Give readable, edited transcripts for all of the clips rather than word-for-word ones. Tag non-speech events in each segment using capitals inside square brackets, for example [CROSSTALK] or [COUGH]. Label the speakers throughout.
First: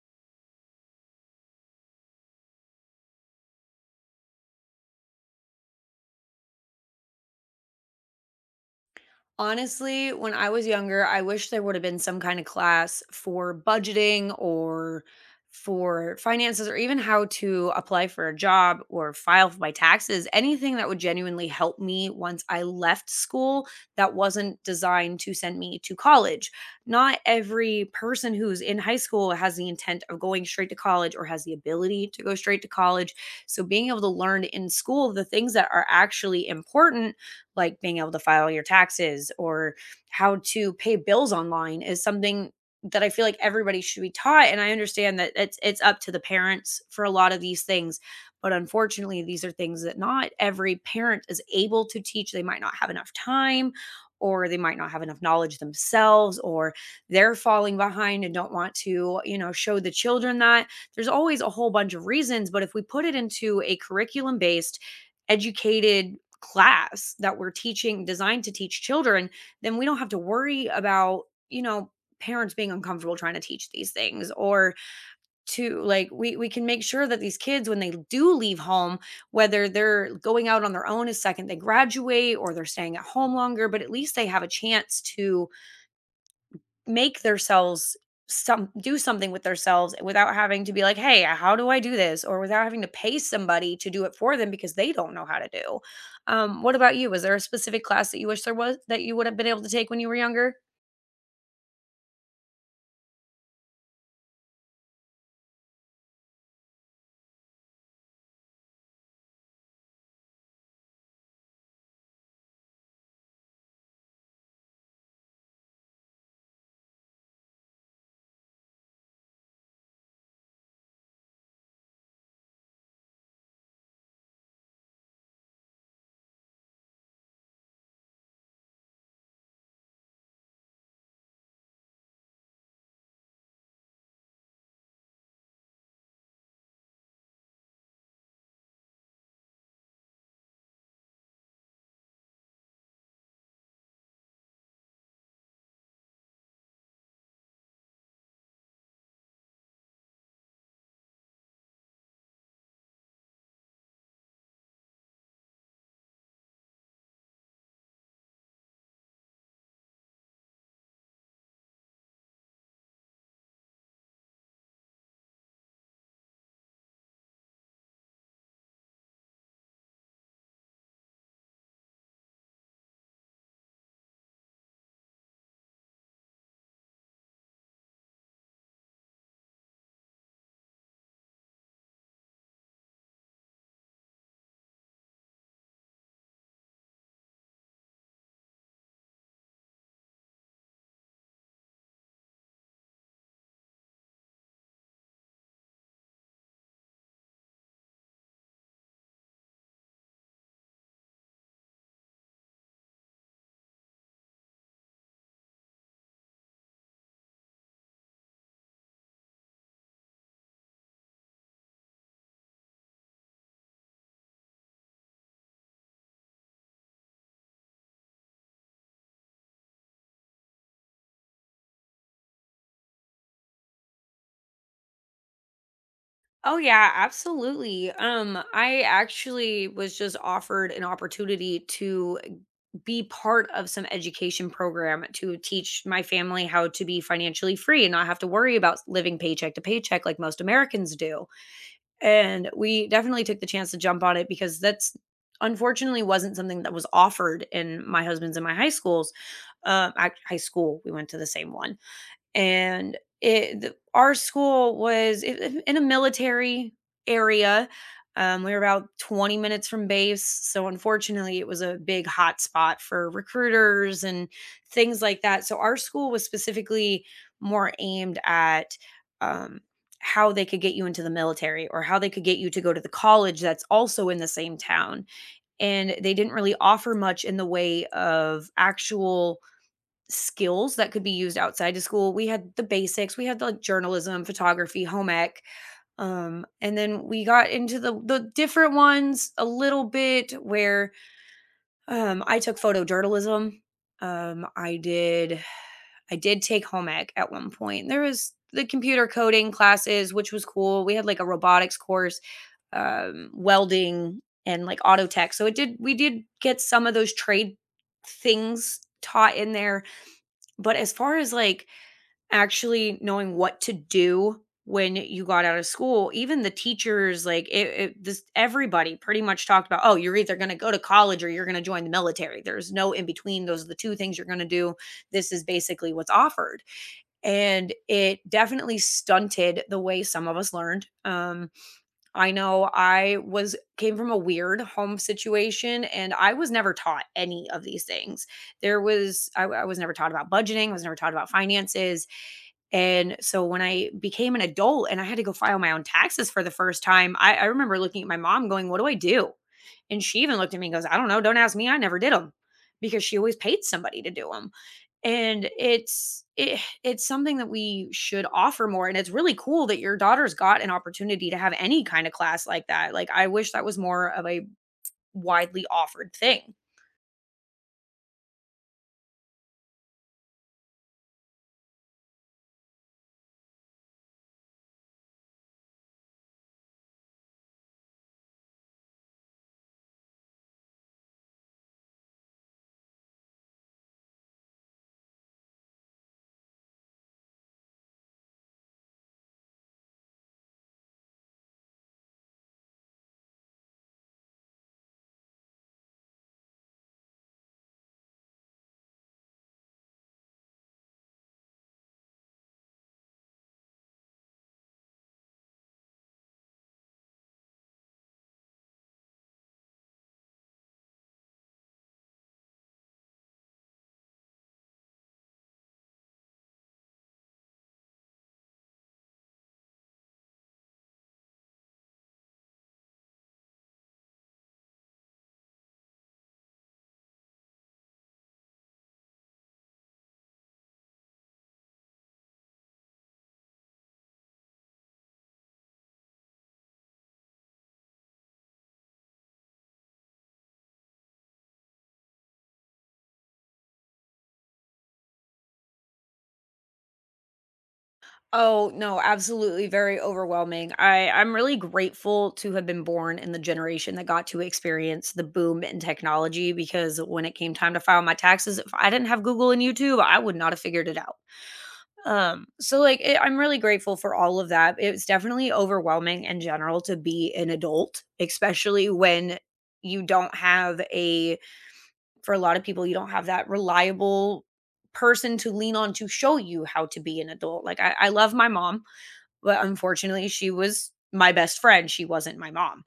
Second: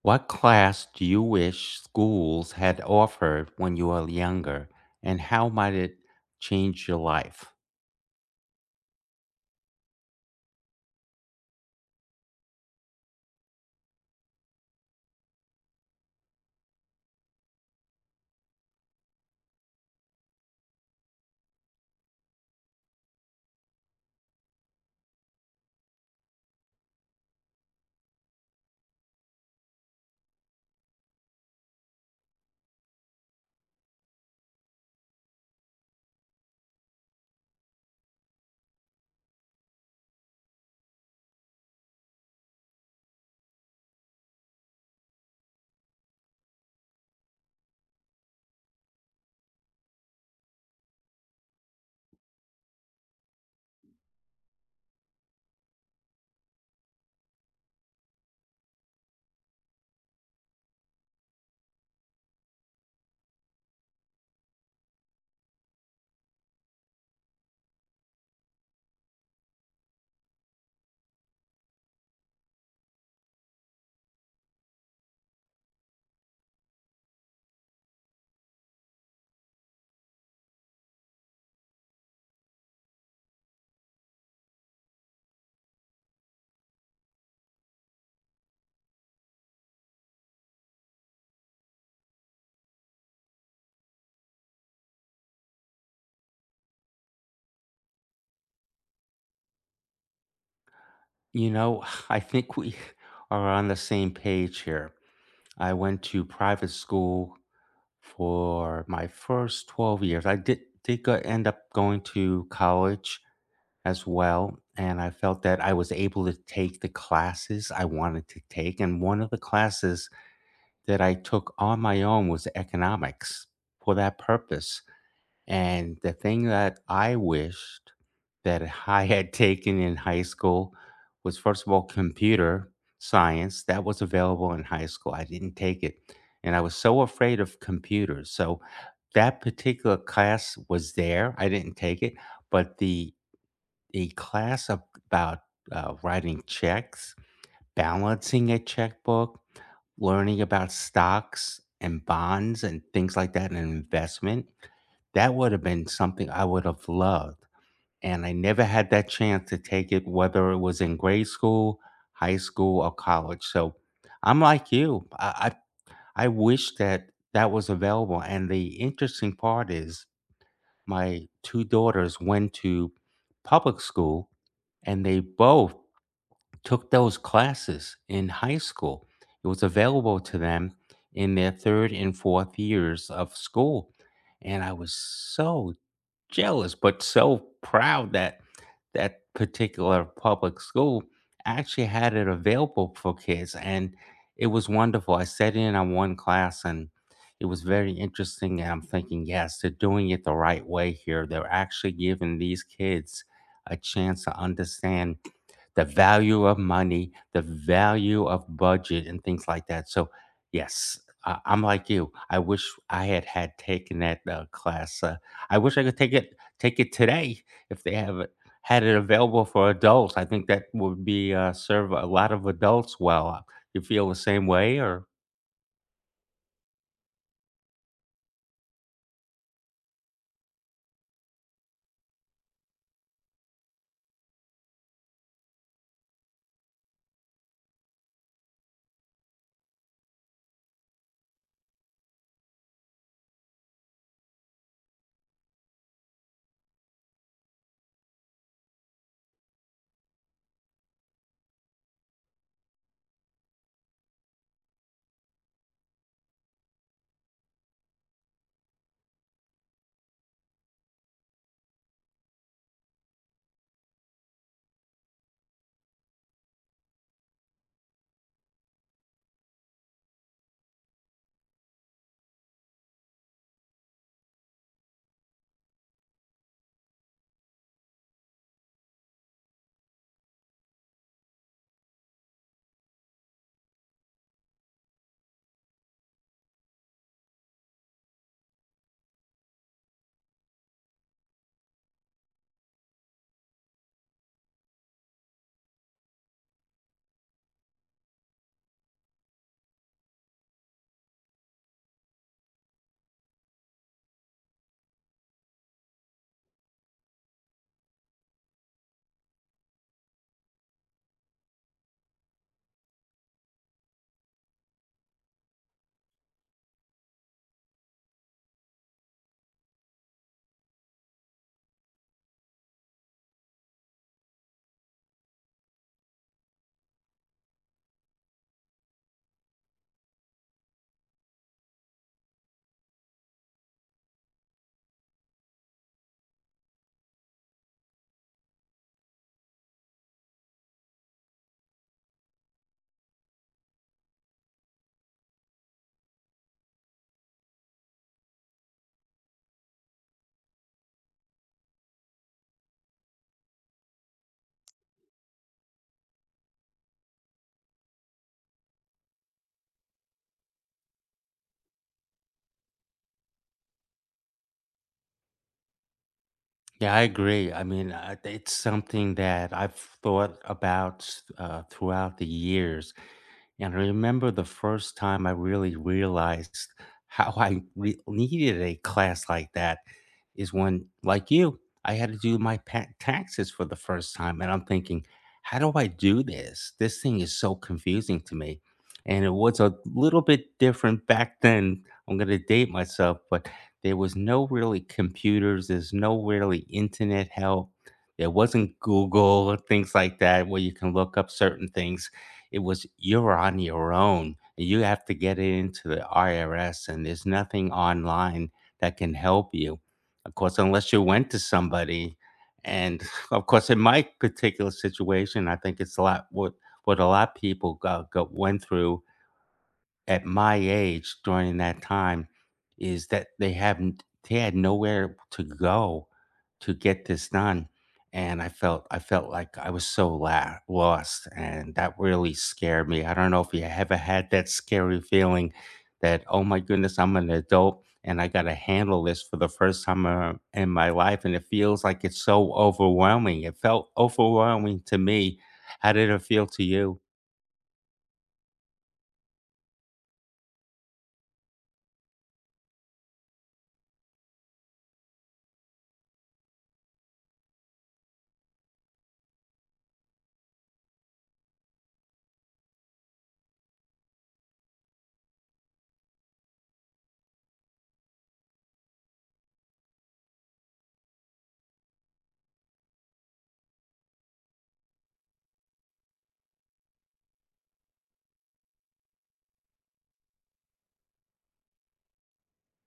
Speaker 1: What class do you wish schools had offered when you were younger, and how might it change your life?
Speaker 2: Honestly, when I was younger, I wish there would have been some kind of class for budgeting or for finances or even how to apply for a job or file for my taxes, anything that would genuinely help me once I left school that wasn't designed to send me to college. Not every person who's in high school has the intent of going straight to college or has the ability to go straight to college. So being able to learn in school the things that are actually important like being able to file your taxes or how to pay bills online is something that I feel like everybody should be taught. And I understand that it's up to the parents for a lot of these things. But unfortunately, these are things that not every parent is able to teach. They might not have enough time, or they might not have enough knowledge themselves, or they're falling behind and don't want to, show the children that. There's always a whole bunch of reasons. But if we put it into a curriculum based, educated class that we're teaching designed to teach children, then we don't have to worry about, you know, parents being uncomfortable trying to teach these things or to like we can make sure that these kids when they do leave home whether they're going out on their own a second they graduate or they're staying at home longer but at least they have a chance to make themselves some do something with themselves without having to be like, "Hey, how do I do this?" or without having to pay somebody to do it for them because they don't know how to do. What about you? Was there a specific class that you wish there was that you would have been able to take when you were younger?
Speaker 1: You know, [LAUGHS] [SIGHS] I think we [LAUGHS] are on the same page here. I went to private school for my first 12 years. I did end up going to college as well, and I felt that I was able to take the classes I wanted to take. And one of the classes that I took on my own was economics for that purpose. And the thing that I wished that [LAUGHS] I had taken in high school was, first of all, computer science. That was available in high school. I didn't take it. And I was so afraid of computers. So that particular class was there. I didn't take it. But the, about writing checks, balancing a checkbook, learning about stocks and bonds and things like that and investment, that would have been something I would have loved. And I never had that chance to take it, whether it was in grade school, high school, or college. So I'm like you. I wish that that was available. And the interesting part is my two daughters went to public school and they both took those classes in high school. It was available to them in their third and fourth years of school. And I was so jealous, but so proud that that particular public school actually had it available for kids. And it was wonderful. I sat in on one class and it was very interesting. And I'm thinking, yes, they're doing it the right way here. They're actually giving these kids a chance to understand the value of money, the value of budget, and things like that. So, yes, I'm like you. I wish I had taken that class I wish I could take it today if they have it had it available for adults. I think that would be serve a lot of adults well. You feel the same way, or?
Speaker 2: Oh yeah, absolutely. I actually was just offered an opportunity to be part of some education program to teach my family how to be financially free and not have to worry about living paycheck to paycheck like most Americans do. And we definitely took the chance to jump on it because that's unfortunately wasn't something that was offered in my husband's and my high schools. Ac high school, we went to the same one and it our school was in a military area. We were about 20 minutes from base, so unfortunately, it was a big hot spot for recruiters and things like that. So our school was specifically more aimed at um, how they could get you into the military or how they could get you to go to the college that's also in the same town. And they didn't really offer much in the way of actual skills that could be used outside of school. We had the basics. We had like journalism, photography, home ec. And then we got into the different ones a little bit where I took photojournalism. Um I did I did take home ec at one point. There was the computer coding classes, which was cool. We had like a robotics course, welding and like auto tech. So it did we did get some of those trade things taught in there. But as far as like actually knowing what to do when you got out of school, even the teachers, like, it this everybody pretty much talked about, "Oh, you're either gonna go to college or you're gonna join the military. There's no in between. Those are the two things you're gonna do. This is basically what's offered." And it definitely stunted the way some of us learned. I know I was came from a weird home situation, and I was never taught any of these things. There was I was never taught about budgeting, I was never taught about finances, and so when I became an adult and I had to go file my own taxes for the first time, I remember looking at my mom going, "What do I do?" And she even looked at me and goes, "I don't know. Don't ask me. I never did them," because she always paid somebody to do them. And it's something that we should offer more. And it's really cool that your daughter's got an opportunity to have any kind of class like that. Like, I wish that was more of a widely offered thing.
Speaker 1: Yeah, I agree. I mean, it's something that I've thought about throughout the years. And I remember the first time I really realized how [LAUGHS] needed a class like that is when, like you, I had to do my taxes for the first time. And I'm thinking, how do I do this? This thing is so confusing to me. And it was a little bit different back then. I'm going to date myself, but there was no really computers, there's no really internet help. There wasn't Google or things like that where you can look up certain things. It was you're on your own. You have to get it into the IRS, and there's nothing online that can help you. Of course, unless you went to somebody. And [LAUGHS] of course, in my particular situation, I think it's a lot what a lot of people got went through at my age during that time is that they haven't they had nowhere to go to get this done, and I felt like I was so lost, and that really scared me. I don't know if you ever had that scary feeling that, oh my goodness, I'm an adult and I got to handle this for the first time in my life, and it feels like it's so overwhelming. It felt overwhelming to me. How did it feel to you?
Speaker 2: Oh, no, absolutely very overwhelming. I'm really grateful to have been born in the generation that got to experience the boom in technology because when it came time to file my taxes, if I didn't have Google and YouTube, I would not have figured it out. So like it, I'm really grateful for all of that. It's definitely overwhelming in general to be an adult, especially when you don't have a for a lot of people you don't have that reliable person to lean on to show you how to be an adult. Like I love my mom but unfortunately she was my best friend she wasn't my mom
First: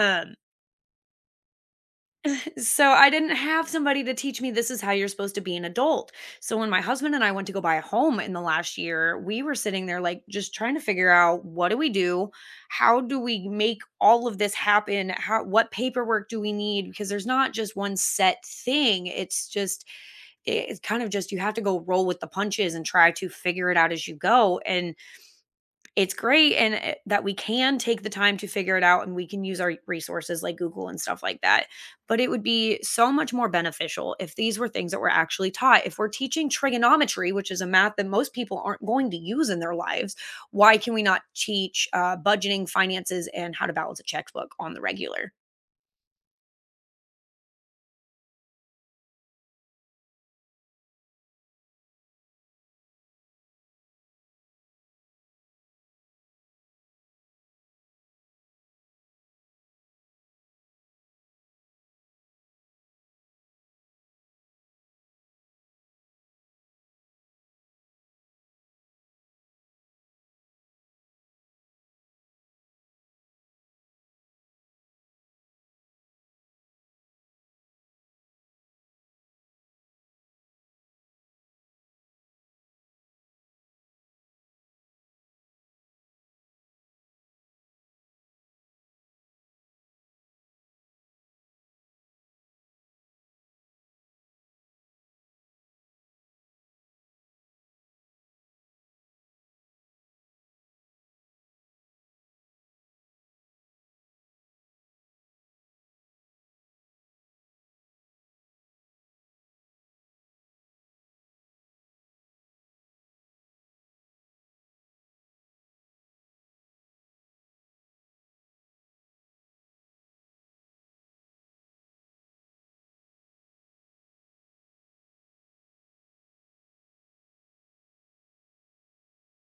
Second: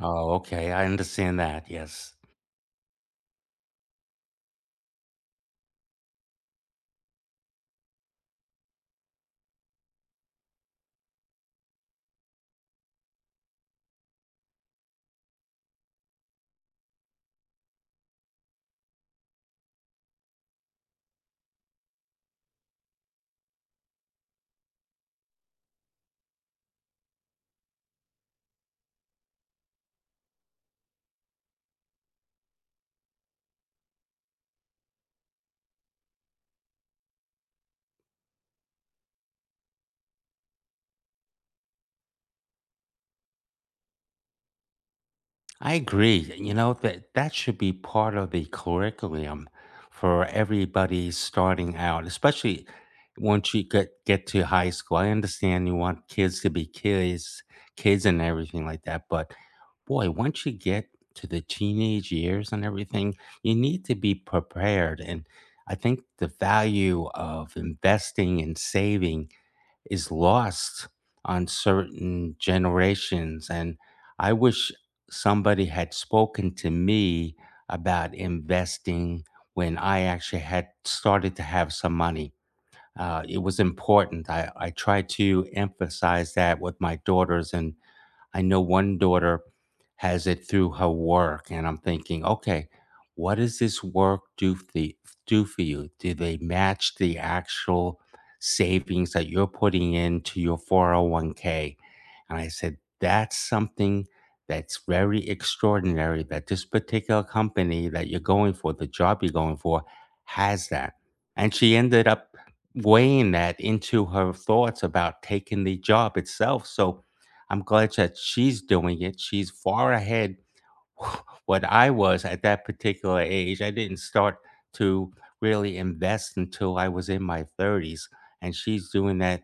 Speaker 1: Oh, okay, I understand that. Yes.
Speaker 2: so I didn't have somebody to teach me this is how you're supposed to be an adult so when my husband and I went to go buy a home in the last year we were sitting there like just trying to figure out what do we do how do we make all of this happen how what paperwork do we need because there's not just one set thing it's kind of just you have to go roll with the punches and try to figure it out as you go and it's great and that we can take the time to figure it out and we can use our resources like Google and stuff like that. But it would be so much more beneficial if these were things that were actually taught. If we're teaching trigonometry, which is a math that most people aren't going to use in their lives, why can we not teach budgeting, finances, and how to balance a checkbook on the regular?
Speaker 1: I agree. You know, that that should be part of the curriculum for everybody starting out, especially once you get to high school. I understand you want kids to be kids, kids and everything like that, but boy, once you get to the teenage years and everything, you need to be prepared. And I think the value of investing and saving is lost on certain generations. And I wish somebody had spoken to me about investing when I actually had started to have some money. It was important. I tried to emphasize that with my daughters, and I know one daughter has it through her work, and I'm thinking, okay, what does this work do for do for you? Do they match the actual savings that you're putting into your 401k? And I said, that's something that's very extraordinary that this particular company that you're going for, the job you're going for, has that. And she ended up weighing that into her thoughts about taking the job itself. So I'm glad that she's doing it. She's far ahead [SIGHS] [LAUGHS] what I was at that particular age. I didn't start to really invest until I was in my 30s, and she's doing that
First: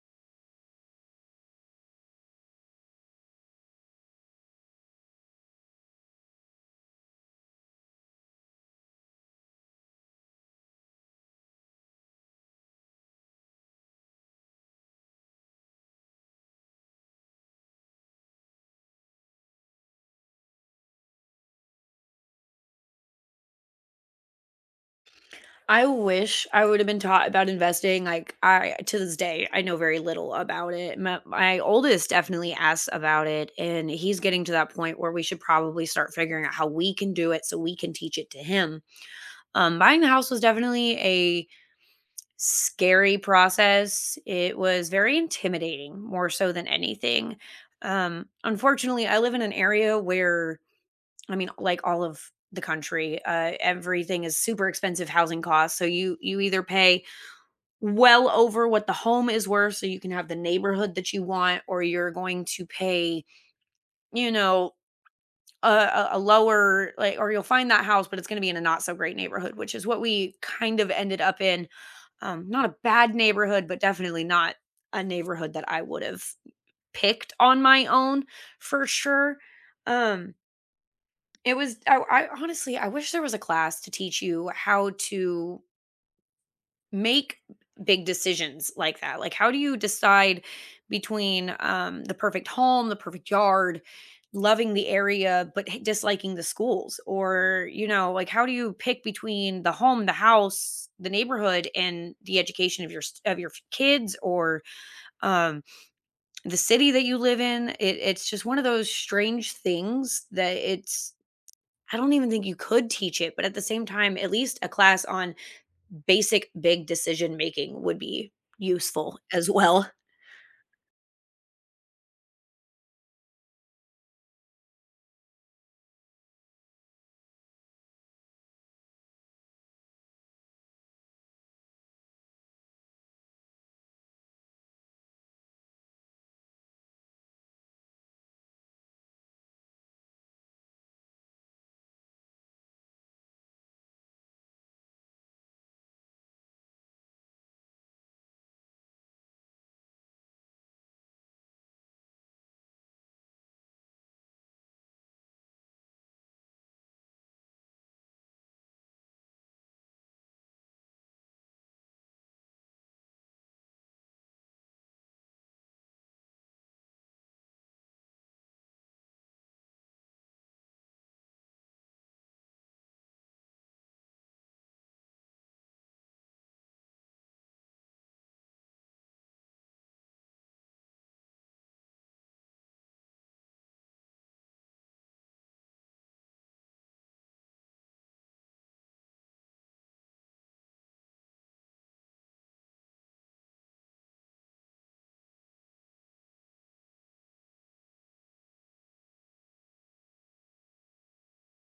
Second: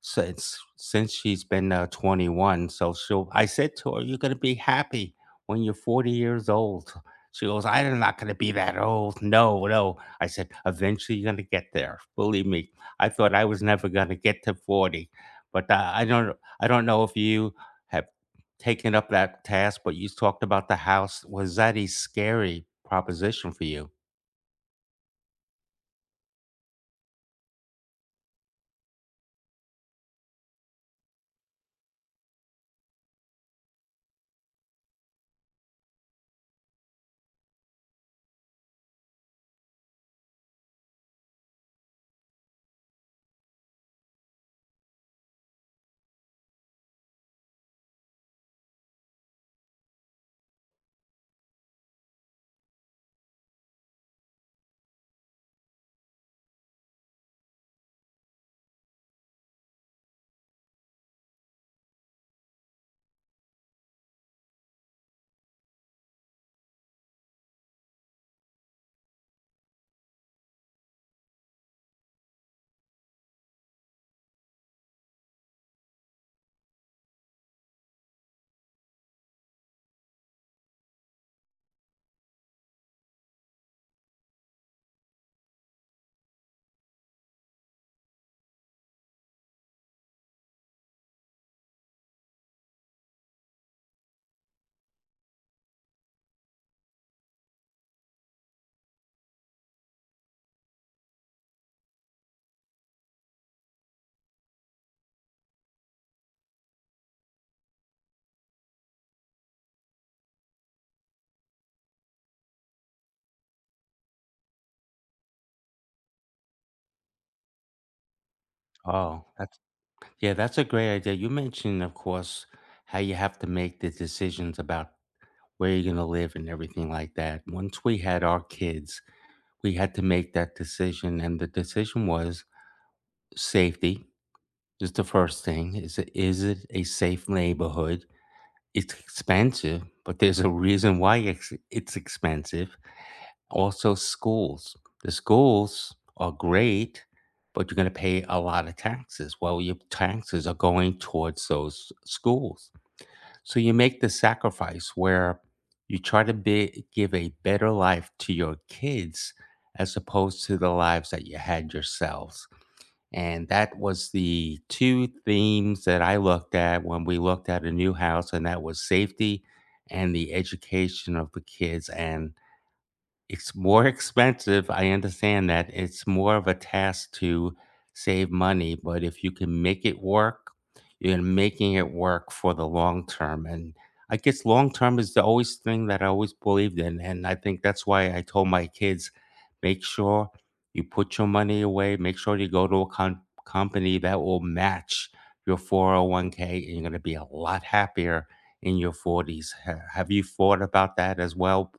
Speaker 1: since she's been 21. So she'll. I said to her, "You're gonna be happy when you're 40 years old." She goes, "I'm not gonna be that old." No, no. I said, "Eventually, you're gonna get there. Believe me." I thought I was never gonna get to 40, but I don't. I don't know if you. Have taking up that task, but you talked about the house. Was that a scary proposition for you?
Speaker 2: I wish I would have been taught about investing. Like I To this day, I know very little about it. My oldest definitely asks about it, and he's getting to that point where we should probably start figuring out how we can do it so we can teach it to him. Buying the house was definitely a scary process. It was very intimidating, more so than anything. Unfortunately, I live in an area where I mean, like all of the country, everything is super expensive housing costs. So you either pay well over what the home is worth so you can have the neighborhood that you want or you're going to pay you know a lower or you'll find that house but it's going to be in a not so great neighborhood which is what we kind of ended up in not a bad neighborhood but definitely not a neighborhood that I would have picked on my own, for sure um it was I honestly I wish there was a class to teach you how to make big decisions like that. Like, how do you decide between the perfect home, the perfect yard, loving the area, but disliking the schools? Or, you know, like, how do you pick between the home, the house, the neighborhood, and the education of your kids, or um, the city that you live in? It's just one of those strange things that it's. I don't even think you could teach it, but at the same time, at least a class on basic big decision making would be useful
Speaker 1: Oh,
Speaker 2: as
Speaker 1: that's
Speaker 2: well.
Speaker 1: yeah, that's a great idea. You mentioned, of course, how you have to make the decisions about where you're going to live and everything like that. Once we had our kids, we had to make that decision, and the decision was safety is the first thing. Is it a safe neighborhood? It's expensive, but there's a reason why it's expensive. Also schools. The schools are great, but you're gonna pay a lot of taxes. Well, your taxes are going towards those schools. So you make the sacrifice where you try give a better life to your kids as opposed to the lives that you had yourselves. And that was the two themes that I looked at when we looked at a new house, and that was safety and the education of the kids. And it's more expensive, I understand that. It's more of a task to save money, but if you can make it work, you're making it work for the long term. And I guess long term is the always thing that I always believed in. And I think that's why I told my kids, make sure you put your money away, make sure you go to a company that will match your 401k, and you're going to be a lot happier in your 40s. Have you thought about that as well?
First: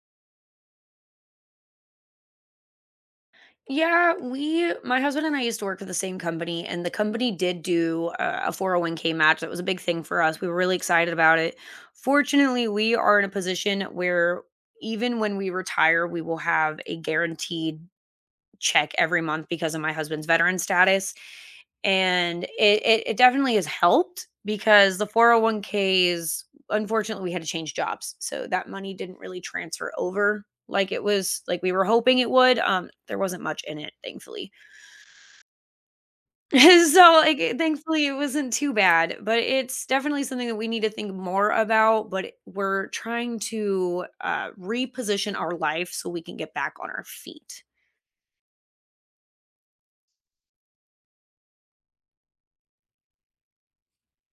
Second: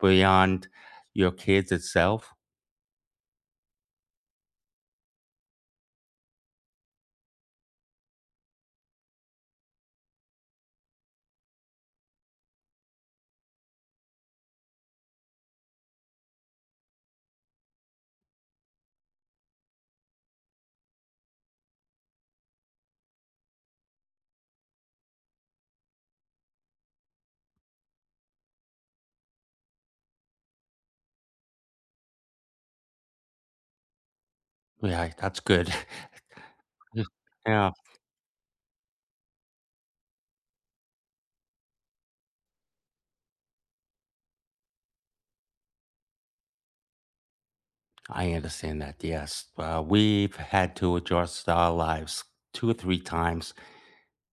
Speaker 1: Beyond your kids itself?
Speaker 2: Yeah, my husband and I used to work for the same company, and the company did do a 401k match. That was a big thing for us. We were really excited about it. Fortunately, we are in a position where even when we retire, we will have a guaranteed check every month because of my husband's veteran status. And it definitely has helped because the 401ks, unfortunately, we had to change jobs. So that money didn't really transfer over like we were hoping it would there wasn't much in it thankfully.
Speaker 1: Yeah, that's good. [LAUGHS]
Speaker 2: [LAUGHS] So
Speaker 1: Yeah,
Speaker 2: thankfully it wasn't too bad but it's definitely something that we need to think more about but we're trying to reposition our life so we can get back on our feet.
Speaker 1: I understand that. Yes. We've had to adjust our lives 2 or 3 times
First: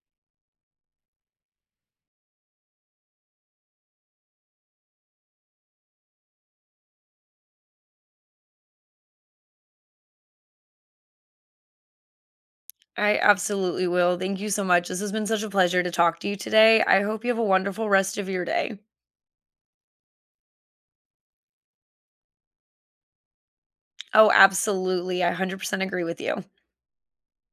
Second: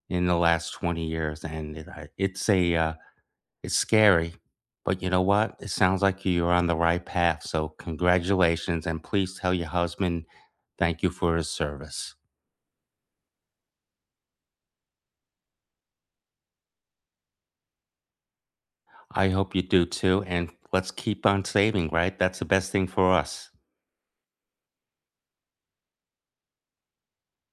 Speaker 1: in the last 20 years, and I it's a, it's scary, but you know what? It sounds like you're on the right path, so congratulations, and please tell your husband thank you for his service.
Speaker 2: I absolutely will. Thank you so much. This has been such a pleasure to talk to you today. I hope you have a wonderful rest of your day.
Speaker 1: I hope you do too, and let's keep on saving, right? That's the best thing for us.
Speaker 2: Oh, absolutely. I 100% agree with you.